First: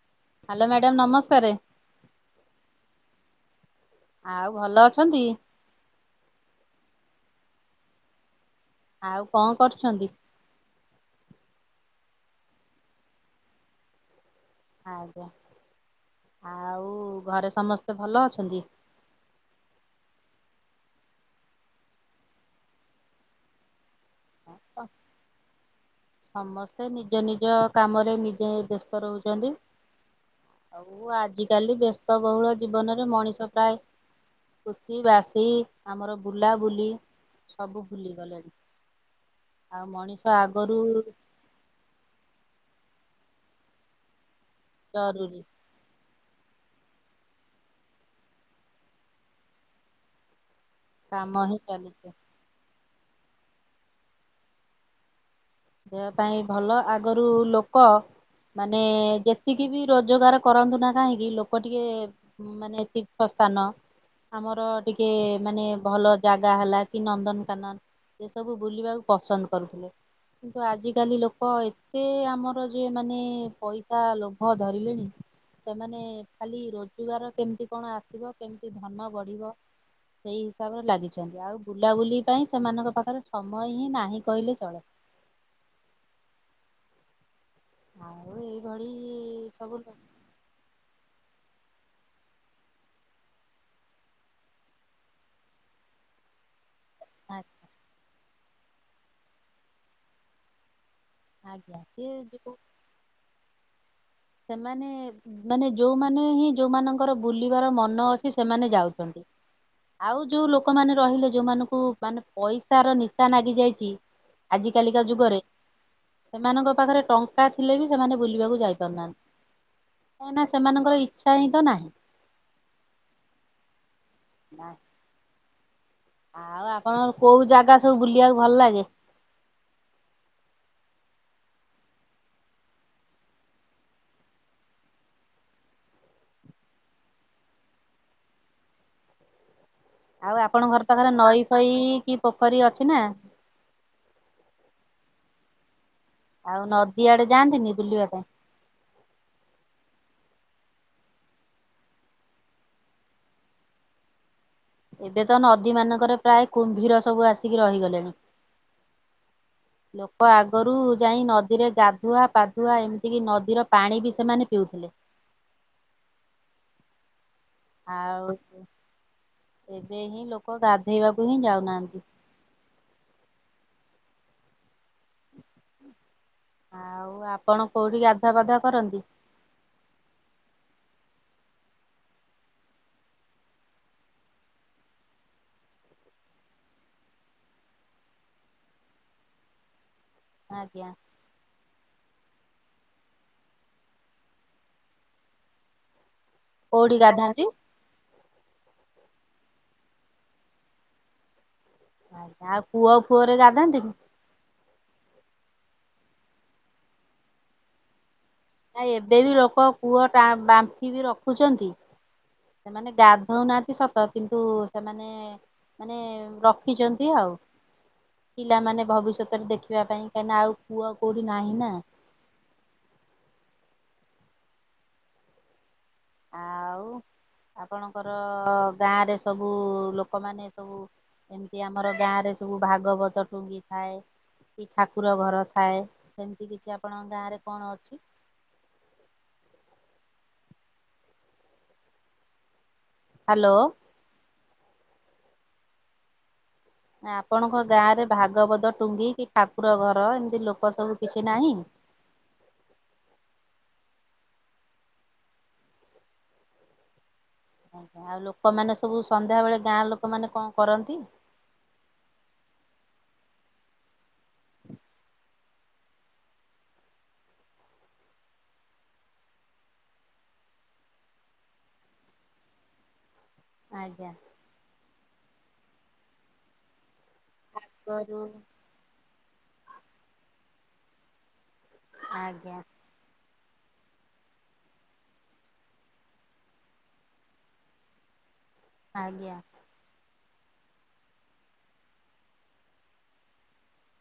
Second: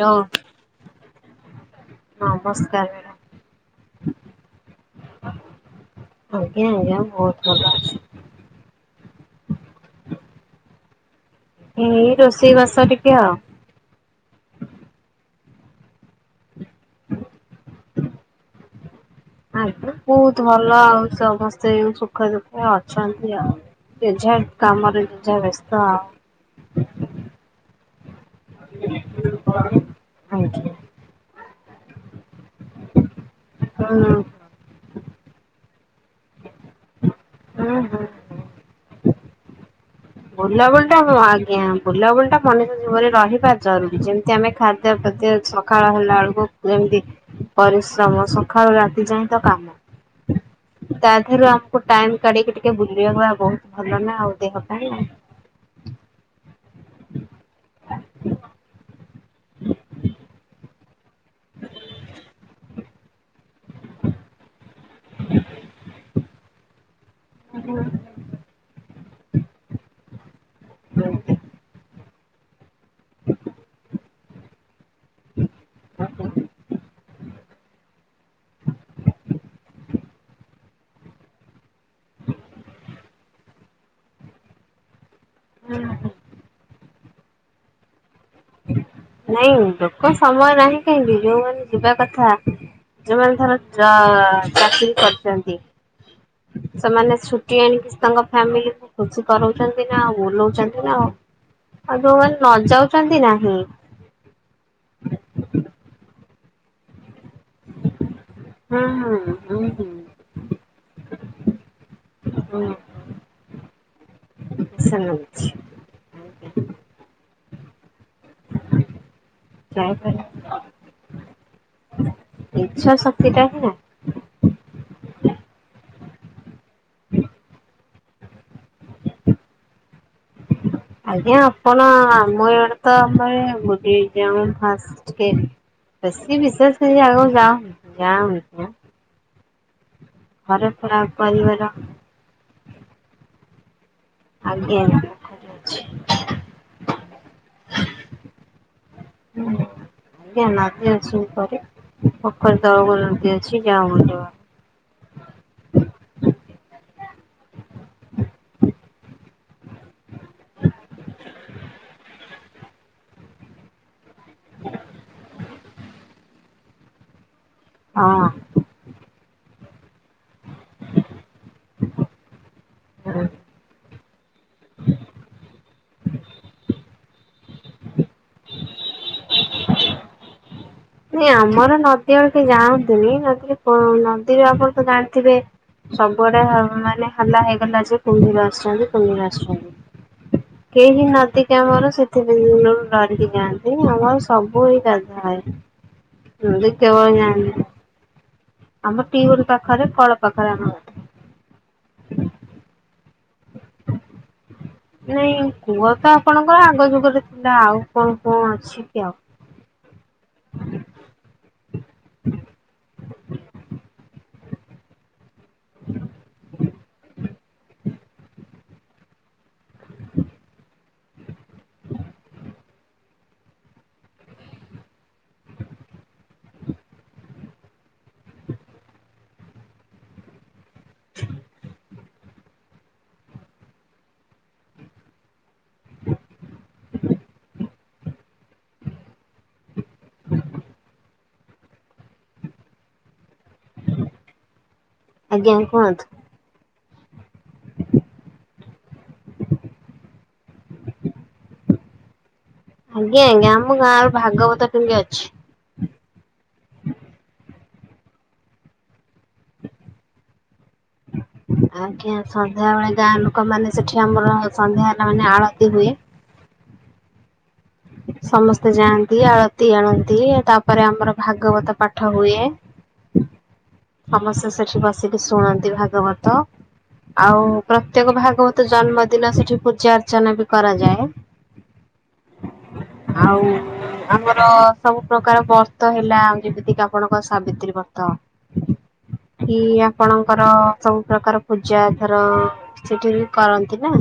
ହଉ। Hello madam ନମସ୍କାରେ। ହଁ ନମସ୍କାରେ। ଆଉ ଭଲ ଅଛନ୍ତି? ଆଜ୍ଞା, ଆଜ୍ଞା, ବହୁତ ଭଲ ଅଛି। ଆଉ କଣ କରୁଛନ୍ତି? ଏଇ ରୋଷେଇ ବାସ ଟିକେ ଆଉ। ଆଜ୍ଞା, ଆଉ ଘରେ ସମସ୍ତେ ଭଲ ଅଛନ୍ତି? ଆଜ୍ଞା, ବହୁତ ଭଲ ଆଉ ସମସ୍ତେ ସୁଖ ଦୁଃଖରେ ଅଛନ୍ତି ଆଉ। ଜେଝା କାମରେ ଜେଝା ବ୍ୟସ୍ତ ଆଉ। ସମସ୍ତେ ନିଜ ନିଜ କାମରେ ନିଜେ ବ୍ୟସ୍ତ ରହୁଛନ୍ତି। ଆଜ୍ଞା ଆଉ ଆଜିକାଲି ବ୍ୟସ୍ତବହୁଳ ଜୀବନରେ ମଣିଷ ପ୍ରାୟେ ହୁଁ। ଖୁସି ବାସି ଆମର ବୁଲାବୁଲି। ହୁଁ ସବୁ ହୁଁ। ଭୁଲିଗଲେଣି ଆଉ ମଣିଷ ଆଗ ବୁଲାବୁଲି ଟା ଆଜ୍ଞା ବୁଲାବୁଲି ଟା ମଣିଷ ଜୀବନରେ ରହିବା ଜରୁରୀ ଯେମିତି ଆମେ ଖା ପ୍ରତି ଜରୁରୀ ସକାଳ କଲା ବେଳକୁ ଯେମିତି ପରିଶ୍ରମ ସକାଳୁ ରାତି ଯାଏ ତ କାମ। ତା କାମ ଦେହରୁ ହିଁ ଆମକୁ ଚାଲିଛି। ଟାଇମ କାଢିକି ଟିକେ ବୁଲିବାକୁ ହଵ ଭଲ ନା ଆଉ ଦେହ ପାଇଁ ନା। ଦେହ ପାଇଁ ଭଲ ଆଗରୁ ଲୋକ ମାନେ ଯେ ଯେତିିକି ବି ରୋଜଗାର କରନ୍ତୁ ନା କାହିଁକି ଲୋକ ଟିକେ ମାନେ ତୀର୍ଥ ସ୍ଥାନ। ଆମର ଟିକେ ମାନେ ଭଲ ଜାଗା ହେଲା କି ନନ୍ଦନକାନନ। ସେସବୁ ବୁଲିବାକୁ ପସନ୍ଦ କରୁଥିଲେ। କିନ୍ତୁ ଆଜିକାଲି ଲୋକ ଏତେ ଆମର ଯେ ମାନେ ପଇସା ଲୋଭ ଧରିଲେଣି। [inaudible] ସେମାନେ ଖାଲି ରୋଜଗାର କେମତି କଣ ଆସିବ କେମିତି ଧନ ବଢ଼ିବ। ସେଇ ହିସାବରେ ଲାଗିଛନ୍ତି ଆଉ ବୁଲାବୁଲି ପାଇଁ ସେମାନଙ୍କ ପାଖରେ ସମୟ ହିଁ ନାହିଁ କହିଲେ ଚଳେ। ହୁଁ, ହୁଁ। ଆଉ ଏ ନାଇଁ ଲୋକ ସମୟ ନାହିଁ କାହିଁକି ଯୋଉମାନେ ଯିବା କଥା ଯୋଉମାନେ ଧର ଜାଆ ଚାକିରୀ କରିଛନ୍ତି। ସେମାନେ ଆ ଛୁଟି ଆଣିକି ତାଙ୍କ ଫ୍ୟାମିଲିକୁ ଖୁସି କରଉଛନ୍ତି ନା ଆଉ ବୁଲଉଛନ୍ତି ନା ଆଉ। ଆଜ୍ଞା ଆଉ ସିଏ ଯୋଉମାନେ ଯୋଉ ନ ଯାଉଚନ୍ତି ନାହିଁ। ସେମାନେ ମାନେ ଯୋଉମାନେ ହିଁ ଯୋଉମାନଙ୍କ ତାଙ୍କର ବୁଲିବାର ମନ ଅଛି ସେମାନେ ହୁଁ ଯାଉଛନ୍ତି। ହୁଁ ହୁଁ ଆଉ ଯୋଉ ଲୋକମାନେ ରହିଲେ ଯୋଉମାନଙ୍କୁ ମାନେ ହୁଁ ପଇସାର ନିଶା ନାଗି ଯାଇଛି। ଆଜ କାଲିକା ଯୁଗରେ ସେମିତି ସେମାନଙ୍କ ପାଖରେ ଟଙ୍କା ଥିଲେ ବି ସେମାନେ ବୁଲିବାକୁ ଯାଇ ପାରୁନାହାନ୍ତି। ଯା ଇପାରୁ କାହିଁକିନା ସେମାନଙ୍କର ଇଚ୍ଛା ହିଁ ତ ନାହିଁ। ଇଚ୍ଛା ଶକ୍ତି ଟା ହିଁ ନାହିଁ। ଆଉ ଆପଣଙ୍କର କୋଉ ଜାଗା ସବୁ ବୁଲିବାକୁ ଭଲ ଲାଗେ? ଆଜ୍ଞା ଆପଣ ଆମ ଇଆଡେ ତ ଆମର ବୁଲି ଯାଉ ଫାଷ୍ଟ କି ଏ ବେଶି ବିଶେଷେଏଇଆମ ଗାଁ ଗାଁ ବୁଲି ଯାଉ। ଆଉ ଆପଣଙ୍କ ଘର ପୁରା ପାଖରେ ନଈ ପରିବାର ଫଇ କି ପୋଖରୀ ଅଛି ନା? ଆଜ୍ଞା। ଆଉ ନଦୀ ଆଡ଼େ ଯାଆନ୍ତିନି ବୁଲିବା ପାଇଁ? ହୁଁ ଉଁ। ଆଜ୍ଞା ନଦୀ ଅଛି ଉପରେ ପୋଖରୀ ତଳକୁ ନଦୀ ଅଛି ଗାଁ ମୁଣ୍ଡରେ। ଏବେତ ନଦୀମାନଙ୍କରେ ପ୍ରାୟ କୁମ୍ଭୀର ସବୁ ଆସିକି ରହିଗଲେଣି। ଲୋକ ଆଗରୁ ଯାଇ ନଦୀରେ ଗାଧୁଆ ପାଧୁଆ ଏମିତିକି ନଦୀର ପାଣି ବି ସେମାନେ ପିଉଥିଲେ। ହଁ। ଆଉ ଏବେ ହିଁ ଲୋକ ଗାଧେଇବାକୁ ହିଁ ଯାଉନାହାନ୍ତି। ହୁଁ। [inaudible] ଆଉ ଆପଣ କୋଉଠି ଗାଧୁଆ ପାଧୁଆ କରନ୍ତି? ନାଇଁ ଆମର ନଦୀ ଆଡେ କେହି ଯାଆନ୍ତିୁନି ନଦୀରେ କଣ ନଦୀରେ ଆପଣ ତ ଜାଣିଥିବେ? ସବୁଆଡେ ହା ମାନେ ହାଲା ହେଇଗଲା ଯେ କୁମ୍ଭୀର ଆସୁଛନ୍ତି କୁମ୍ଭୀର ଆସୁଛନ୍ତି। ଆଜ୍ଞା କେହି ନଦୀ କି ଆମର ସେଥିପେଇଁ ଢରିକି ଯାଆନ୍ତିନି ଆମର ସବୁ ହିଁ ଗାଧୁଆ ହୁଏ। କୋଉଠି ଗାଧାନ୍ତି? [unintelligible] ଆମର ଟିୱଲ ପାଖରେ କଳ ପାଖରେ ଆମ ଘର। ଆଉ କୂଅ ଫୁଅରେ ଗାଧାନ୍ତିନି। ନାଇଁ କୂଅ ତ ଆପଣଙ୍କର ଆଗ ଯୁଗରେ ଥିଲା ଆଉ। କଣ, - ପଞ୍ଚ [inaudible] ଆଏ ଏବେ ବି ଲୋକ ପୁଅଟା ବାମ୍ଫି ବି ରଖୁଛନ୍ତି ସେମାନେ ଗାଧଉନାହାନ୍ତି ସତ କି ତୁ ସେମାନେ- ମାନେ ରଖିଛନ୍ତି ଆଉ। ପିଲାମାନେ ଭବିଷ୍ୟତରେ ଦେଖିବା ପାଇଁ କାହିଁକି ନା ଆଉ କୂଅ କୋଉଠି ନାହିଁ ନା। [inaudible] ଆଉ- ଆପଣଙ୍କର ଗାଁରେ ସବୁ ଲୋକମାନେ ସବୁ ଏମିତି ଆମର ଗାଁ ରେ ସବୁ ଭାଗବତ ଟୁଙ୍ଗି ଥାଏ। କି ଠାକୁର ଘର ଥାଏ, ସେମିତି କିଛି ଆପଣଙ୍କ ଗାଁ ରେ କଣ ଅଛି? ହ୍ୟାଲୋ। ଆଜ୍ଞା କୁହନ୍ତ? ଆଁ ଆପଣଙ୍କ ଗାଁରେ ଭାଗବତ ଟୁଙ୍ଗି କି ଠାକୁର ଘର ଏମିତି ଲୋକ ସବୁ କିଛି ନାହିଁ। ଆଜ୍ଞା ଆଜ୍ଞା ଆମ ଗାଁର ଭାଗବତ ଟୁଙ୍ଗି ଅଛି। ଅହ ଆଉ ଲୋକମାନେ ସବୁ ସନ୍ଧ୍ୟାବେେଳେ ଗାଁ ଲୋକମାନେ କଣ କରନ୍ତି? ଆଜ୍ଞା ସନ୍ଧ୍ୟାବେଳେ ଗାଁ ଲୋକ ମାନେ, ସେଠି ଆମର ସନ୍ଧ୍ୟା ହେଲା ମାନେ ଆଳତି ହୁଏ। ସମସ୍ତେ ଯାଆନ୍ତି, ଆଳତି ଆଣନ୍ତି, ତାପରେ ଆମର ଭାଗବତ ପାଠ ହୁଏ। ଆଜ୍ଞା ସମସ୍ତେ ସେଠି ବସିକି ଶୁଣନ୍ତି ଭାଗବତ, ଆଉ ପ୍ରତ୍ୟେକ କରୁ ଭାଗବ ତ ଜନ୍ମଦିନ ସେଠି ପୂଜା ଅର୍ଚ୍ଚନା ବି କରାଯାଏ। ଆଜ୍ଞା। ଆଉ ଆମର ସବୁ ପ୍ରକାର ବ୍ରତ ହେଲା, ଯେମିତିକି ଆପଣଙ୍କ ସାବିତ୍ରୀ ବ୍ରତ ଆଜ୍ଞା। କି ଆପଣଙ୍କର ସବୁ ପ୍ରକାର ପୂଜା ଧର ସେଠି ବି କରନ୍ତି ନା।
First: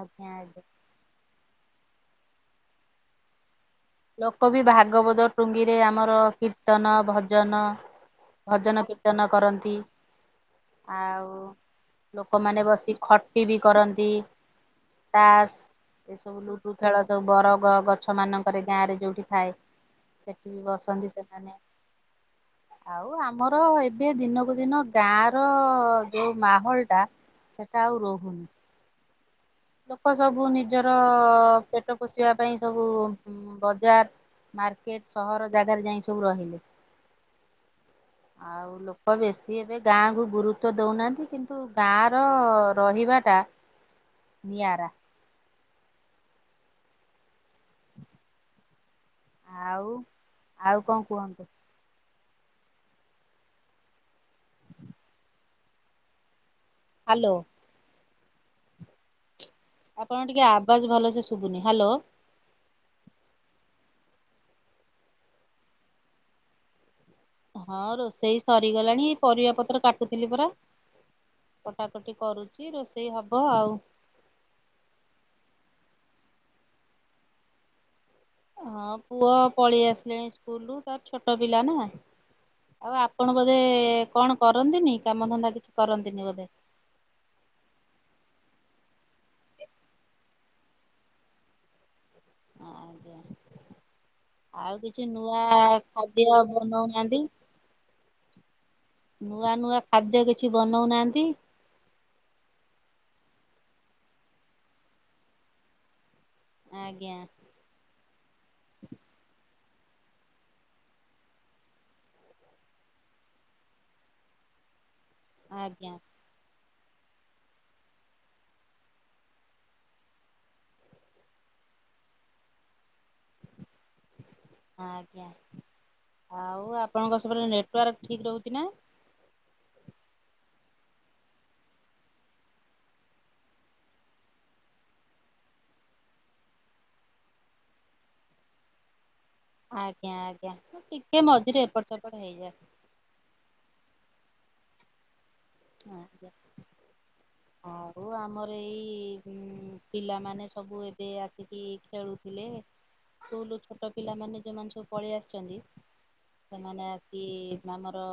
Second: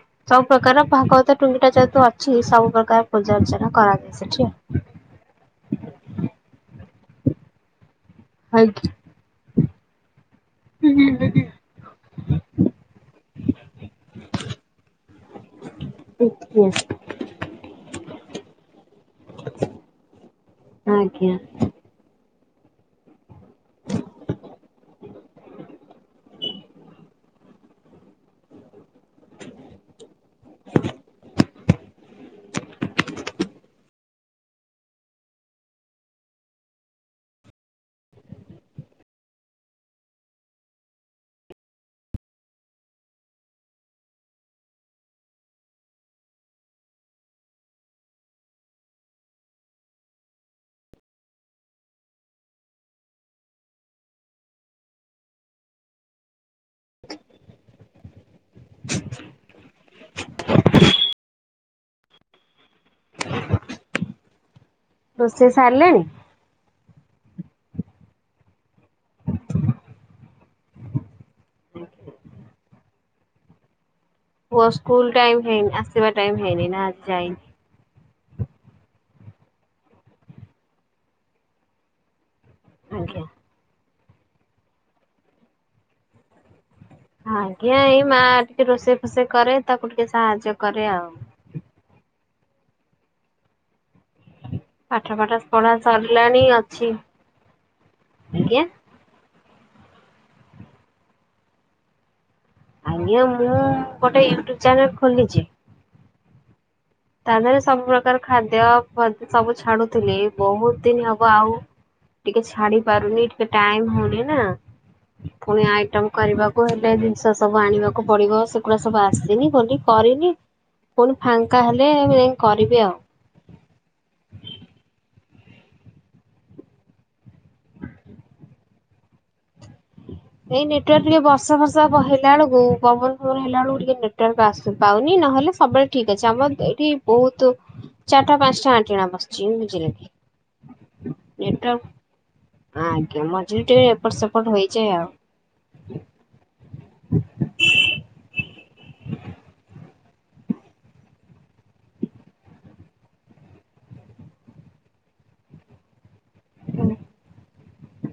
ଆଜ୍ଞା ଆଜ୍ଞା ପ୍ରକାର ଭାଗବତ ଟୁଙ୍ଗିଟା ଯେହେତୁ ଅଛି ସବୁ ପ୍ରକାର ପୂଜା ଅର୍ଚ୍ଚନା କରାଜା ଲୋକ ବି ଭାଗବତ ଟୁଙ୍ଗିରେ, ଆମର କୀର୍ତ୍ତନ ଭଜନ, ଭଜନ କୀ ଆଜ୍ଞା କୀର୍ତ୍ତନ କରନ୍ତି ଆଉ ଲୋକମାନେ ବସି ଖଟି ବି କରନ୍ତି ତାସ୍ ଏସବୁ ଲୁଡୁ ଖେଳ ସବୁ, ବର ଗ ଗଛ ମାନ ଥରେ ଗାଁରେ ଯଉଠି ଥାଏ ସେଠି ବି ବସନ୍ତି ଆଜ୍ଞା ସେମାନେ। ଆଉ ଆମର ଏବେ ଦିନକୁ ଦିନ ଗାଁ -ର ଯୋଉ ମାହୋଲ ଟା ସେଟା ଆଉ ରହୁନି। ଲୋକ ସବୁ ନିଜର ପେଟ ପୋଷିବା ପାଇଁ ସବୁ ବଜାର୍ ମାର୍କେଟ୍ ସହର ଜାଗାରେ ଯାଇଁ ସବୁ ରହିଲେ। ଆଉ ଲୋକ ବେଶୀ ଏବେ ଗାଁକୁ ଗୁରୁତ୍ୱ ଦଉନାହାନ୍ତି, କିନ୍ତୁ ଗାଁର ରହିବାଟା ନିଆରା। ଆଉ, ଆଉ କଣ କୁହ। ହାଲୋ। ଆପଣଙ୍କ ଟିକେ ଆବାଜ୍ ଭଲସେ ଶୁଭୁନି, ହାଲୋ। [inaudible] ରୋଷେଇ ସାରିଲେଣି? ହଁ ରୋଷେଇ ସରିଗଲାଣି, ପରିବା ପତ୍ର କାଟୁଥିଲି ପରା। କଟାକଟି କରୁଚି, ରୋଷେଇ ହବ ଆଉ। ପୁଅ ସ୍କୁଲ୍ ଟାଇମ୍ ହେଇନି ଆସିବା ଟାଇମ୍ ହେଇନି ନା ଆଜି ଯାଇନି? ହଁ ପୁଅ ପଳେଇ ଆସିଲାଣି ସ୍କୁଲ୍ ରୁ ତାର ଛୋଟ ପିଲା ନା ଆଉ ଆଜ୍ଞା। ଆପଣ ବୋ ଧେ କଣ କରନ୍ତିନି, କାମଧନ୍ଦା କିଛି କରନ୍ତିନି ବୋଧେ? ଆଜ୍ଞା ଏଇ ମା ଟିକେ ରୋଷେଇ ଫୋଷେଇ କରେ ତାକୁ ଟିକେ ସାହାଯ୍ୟ କରେ ଆଉ। [inaudible] ଆଉ କିଛି ପାଠ ପାଠ ନୂଆ ପଢା ଖାଦ୍ୟ ସରିଲାଣି ଅଛି ବନୋଉନାହାନ୍ତି। ଆଜ୍ଞା। ନୂଆ-ନୂଆ ଖାଦ୍ୟ କିଛି ବନୋଉନାହାନ୍ତି। ଆଜ୍ଞା ମୁଁ ଗୋଟେ ୟୁଟ୍ୟୁବ୍ ଚ୍ୟାନେଲ୍ ଖୋଲିଚି। ଆଜ୍ଞା। ଏଥେରେ ସବୁ ପ୍ରକାର ଖାଦ୍ୟ ସବୁ ଛାଡୁଥିଲି, ବହୁତ୍ ଦିନ ହବ ଆଉ ଟିକେ ଛାଡିପାରୁନି ଟିକେ ଟାଇମ୍ ହଉନି ନା, ଫୁଣି ଆଜ୍ଞା ଆଇଟମ୍ କରିବାକୁ ହେଲେ ଜିନିଷ ସବୁ ଆଣିବାକୁ ପଡିବ, ସେଗୁଡା ସବୁ ଆସିନି ବୋଲି କରିନି। ପୁଣି ଫାଙ୍କା ହେଲେ [unintelligible] ଯାଇଁ କରିବି ଆଉ। ହଁ ଆଜ୍ଞା। ଆଉ ଆପଣଙ୍କ ସେପଟେ ନେଟୱାର୍କ ଠିକ୍ ରହୁଚି ନା? ଏଇ ନେଟୱାର୍କ ଟିକେ ବର୍ଷା ଫର୍ଷା ହେଲା ବେଳୁକୁ ପବନ୍ ଫବନ୍ ହେଲା ବେଳୁକୁ ଟିକେ ନେଟୱାର୍କ ଆସ ପାଉନି ନହେଲେ ସବେଳେ ଠିକ୍ ଅଛି ଆମର ଏଠି ବହୁତୁ ଚାରିଟା ପାଞ୍ଚଟା ଆଣ୍ଟିଣା ବସ୍ ଆଜ୍ଞା-ଆଜ୍ଞା ଟିକେ ମଝିରେ ଏପଟ୍ ନେଟୱାର୍କ ସେପଟ୍ ହେଇଯାଏ। ଆଜ୍ଞା ମଝିରେ ଟିକେ ଏପଟ୍ ସେପଟ୍ ହୋଇଯଏ ଆଉ। ହଁ ଆମର ଏଇ ପିଲାମାନେ ସବୁ ଏବେ ଆସିକି ଖେଳୁଥିଲେ ସ୍କୁଲରୁୁ ଛୋଟ ପିଲାମାନେ ଯେଉଁମାନେ ସବୁ ପଳେଇ ଆସିଚନ୍ତି ସେମାନେ ଆସି ଆମର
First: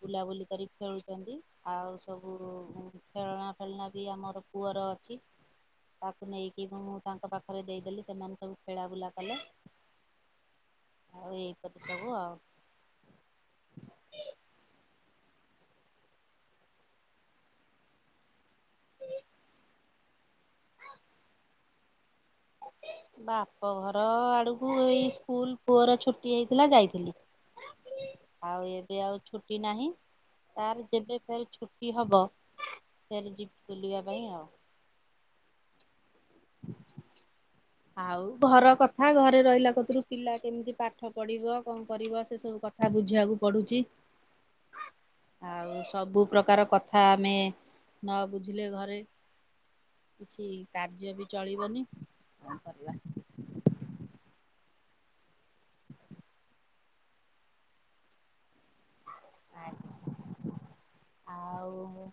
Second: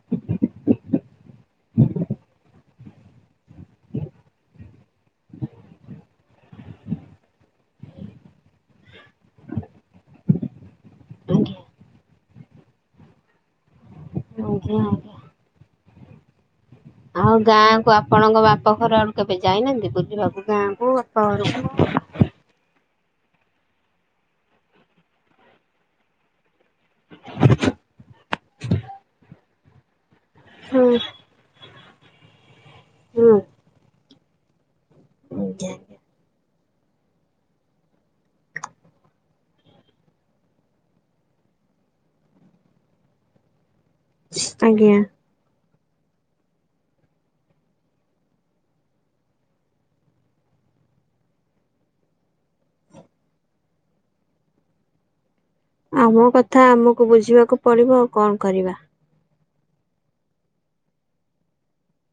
ବୁଲାବୁଲି କରିକି ଖେଳୁଚନ୍ତି। ଆଉ ସବୁ ଖେଳଣା ଫେଳଣା ବି ଆମର ପୁଅର ଅଛି। ତାକୁ ନେଇକି ମୁଁ ତାଙ୍କ ପାଖରେ ଦେଇଦେଲି ସେମାନେ ସବୁ ଖେଳା ବୁଲା କଲେ। ଆଉ ଆଜ୍ଞା ଏଇପରି ସବୁ ଆଉ। ଆଜ୍ଞା। ଆଉ ଗାଁକୁ ଆପଣଙ୍କ ବାପଘର ଆଡୁ କେବେ ଯାଇନାହାନ୍ତି ବୁଲିବାକୁ ଗାଁକୁ ବାପଘରୁକୁ? ବାପଘର ଆଡୁକୁ ଏଇ ସ୍କୁଲ୍ ପୁଅର ଛୁଟି ହେଇଥିଲା ଯାଇଥିଲି। ଆଉ ଏବେ ଆଉ ଛୁଟି ନାହିଁ, ହୁଁ ତାର ଯେବେ ଫେରେ ଛୁ ଛୁଟି ହବ ଫେରେ ଯିବି ବୁଲିବା ପାଇଁ ଆଉ। ଆଜ୍ଞା। ଆଉ ଘର କଥା ଘରେ ରହିଲା କତୁରୁ ପିଲା କେମିତି ପାଠ ପଢିବ କଣ କରିବ ସେ ସବୁ ତା ବୁଝିବାକୁ ପଡୁଚି। ଆଜ୍ଞା। ଆଉ ସବୁ ପ୍ରକାର କଥା ଆମେ ନ ବୁଝିଲେ ଘରେ କିଛି କାର୍ଯ୍ୟ ବି ଚଳିବନି। ଆମ କଥା ଆମକୁ ବୁଝିବାକୁ ପଡିବ ଆଉ କଣ କରିବା। ଆଜ୍ଞା ଆଉ।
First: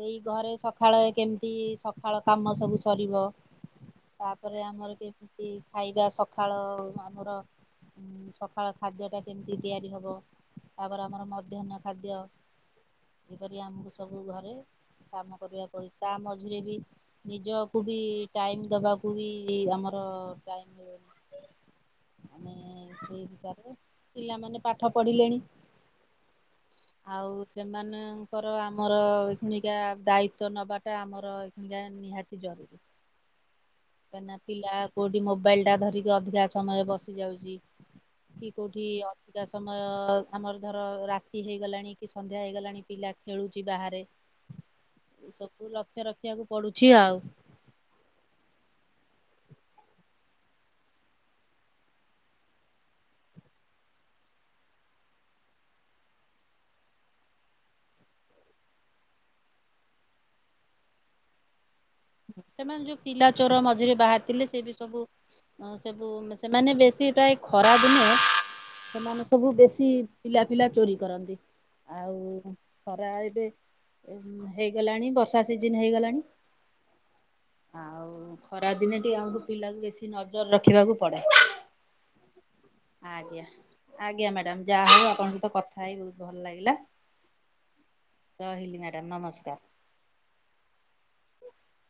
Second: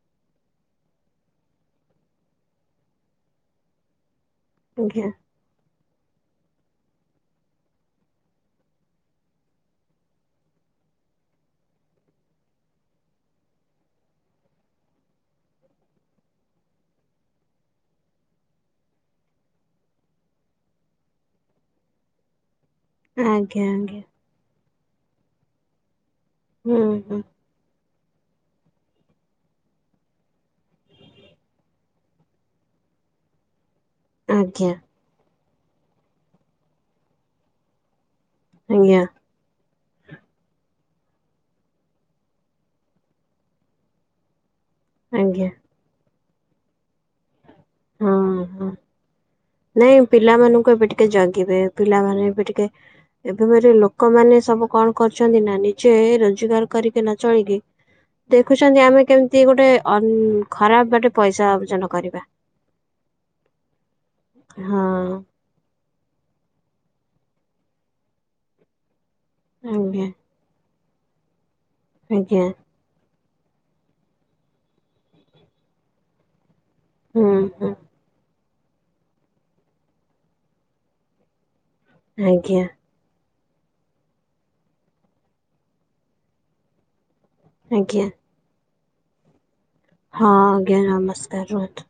ଏଇ ଘରେ ସକାଳେ କେମିତି ସକାଳେ କାମ ସବୁ ସରିବ। ତାପରେ ଆମର ଆଜ୍ଞା। କେମିତି ଖାଇବା ସକଳ ଆମର ସକାଳ ଖାଦ୍ୟ ଟା କେମିତି ତିଆରି ହବ। ତାପରେ ଆମର ମଧ୍ୟାହ୍ନ ଖାଦ୍ୟ ସେପରି ଆମକୁ ସବୁ ଘରେ କାମ କରିବାକୁ ପଡୁଚି ତା ମଝିରେ ବି ନିଜକୁ ବି ଟାଇମ୍ ଦବାକୁ ବି ଆମର ଟାଇମ୍ ଆଜ୍ଞା ଆଜ୍ଞା ପିଲାମାନେ ପାଠ ପଢିଲେଣି? ହୁଁ ହୁଁ ଆଉ। ସେମାନଙ୍କର ଆମର ଏଇଖୁଣିକା ଦାଇତ୍ୱ ନେବାଟା ଆମର ଏଇଖୁଣିକା ନିହାତି ଜରୁୀ। କାହିଁକିନା ପିଲା ଆଜ୍ଞା କୋଉଠି ମୋବାଇଲଟା ଧରିକି ଅଧିକା ସମୟ ବସିଯାଉଚି। କି କୋଉଠି ଆଜ୍ଞା ଅ କା ସମୟ ଆମର ଧର ରାତି ହେଇଗଲାଣି କି ସନ୍ଧ୍ୟା ହେଇଗଲାଣି ପିଲା ଖେଳୁଚି ବାହାରେ ଏ ଆଜ୍ଞା ସବୁ ଲକ୍ଷ୍ୟ ରଖିବାକୁ ପଡୁଚି ଆଉ। ହଁ ହଁ। [unintelligible] ନାଇଁ ପିଲାମାନଙ୍କୁ ଏବେ ଟିକେ ଜଗିବେ ପିଲାମାନେ ଏବେ ଟିକେ ଏବେ ଗୁରେ ଲୋକମାନେ ସବୁ କଣ କରୁଚନ୍ତି ନା ନିଜେ ରୋଜଗାର କରିକିନା ନଚଳିକି ଦେଖୁଚନ୍ତି ଆମେ କେମିତି ଗୋଟେ ଅନ ଖରାପ ବାଟେ ପଇସା ଅର୍ଜନ କରିବା। ସେମାନେ ଯୋଉ ପିଲା ଚୋର ମଝିରେ ବାହାରିଥିଲେ ସେ ବି ସବୁ ହଁ। ହଁ ସବୁ ସେମାନେ ବେଶୀ ପ୍ରାୟ ଖରା ଦିନେ ସେମାନେ ସବୁ ବେଶୀ ଆଜ୍ଞା ପିିଲା ପିିଲା ଚୋରି କରନ୍ତି। ଆଉ ଆଜ୍ଞା। ଖରା ଏବେ ହେଇଗଲାଣି ବର୍ଷା ସିଜିନ୍ ହେଇଗଲାଣି। ହୁଁ। ହୁଁ ଆଉ ଖରାଦିନେ ଟିକେ ଆମକୁ ପିଲାକୁ ବେଶୀ ନଜର ରଖିବାକୁ ପଡ଼େ। ଆଜ୍ଞା। ଆଜ୍ଞା ଆଜ୍ଞା ମ୍ୟାଡ଼ାାମ ଯାହା ହୋଉ ଆପଣଙ୍କ ସହିତ କଥା ହେଇ ବୋହୁତ ଭଲ ଲାଗିଲା। ଆଜ୍ଞା। ରହିଲି ମ୍ୟାଡ଼ାାମ ନମସ୍କାର। ହଁ ଆଜ୍ଞା ନମସ୍କାର ରହୁନ୍ତୁ।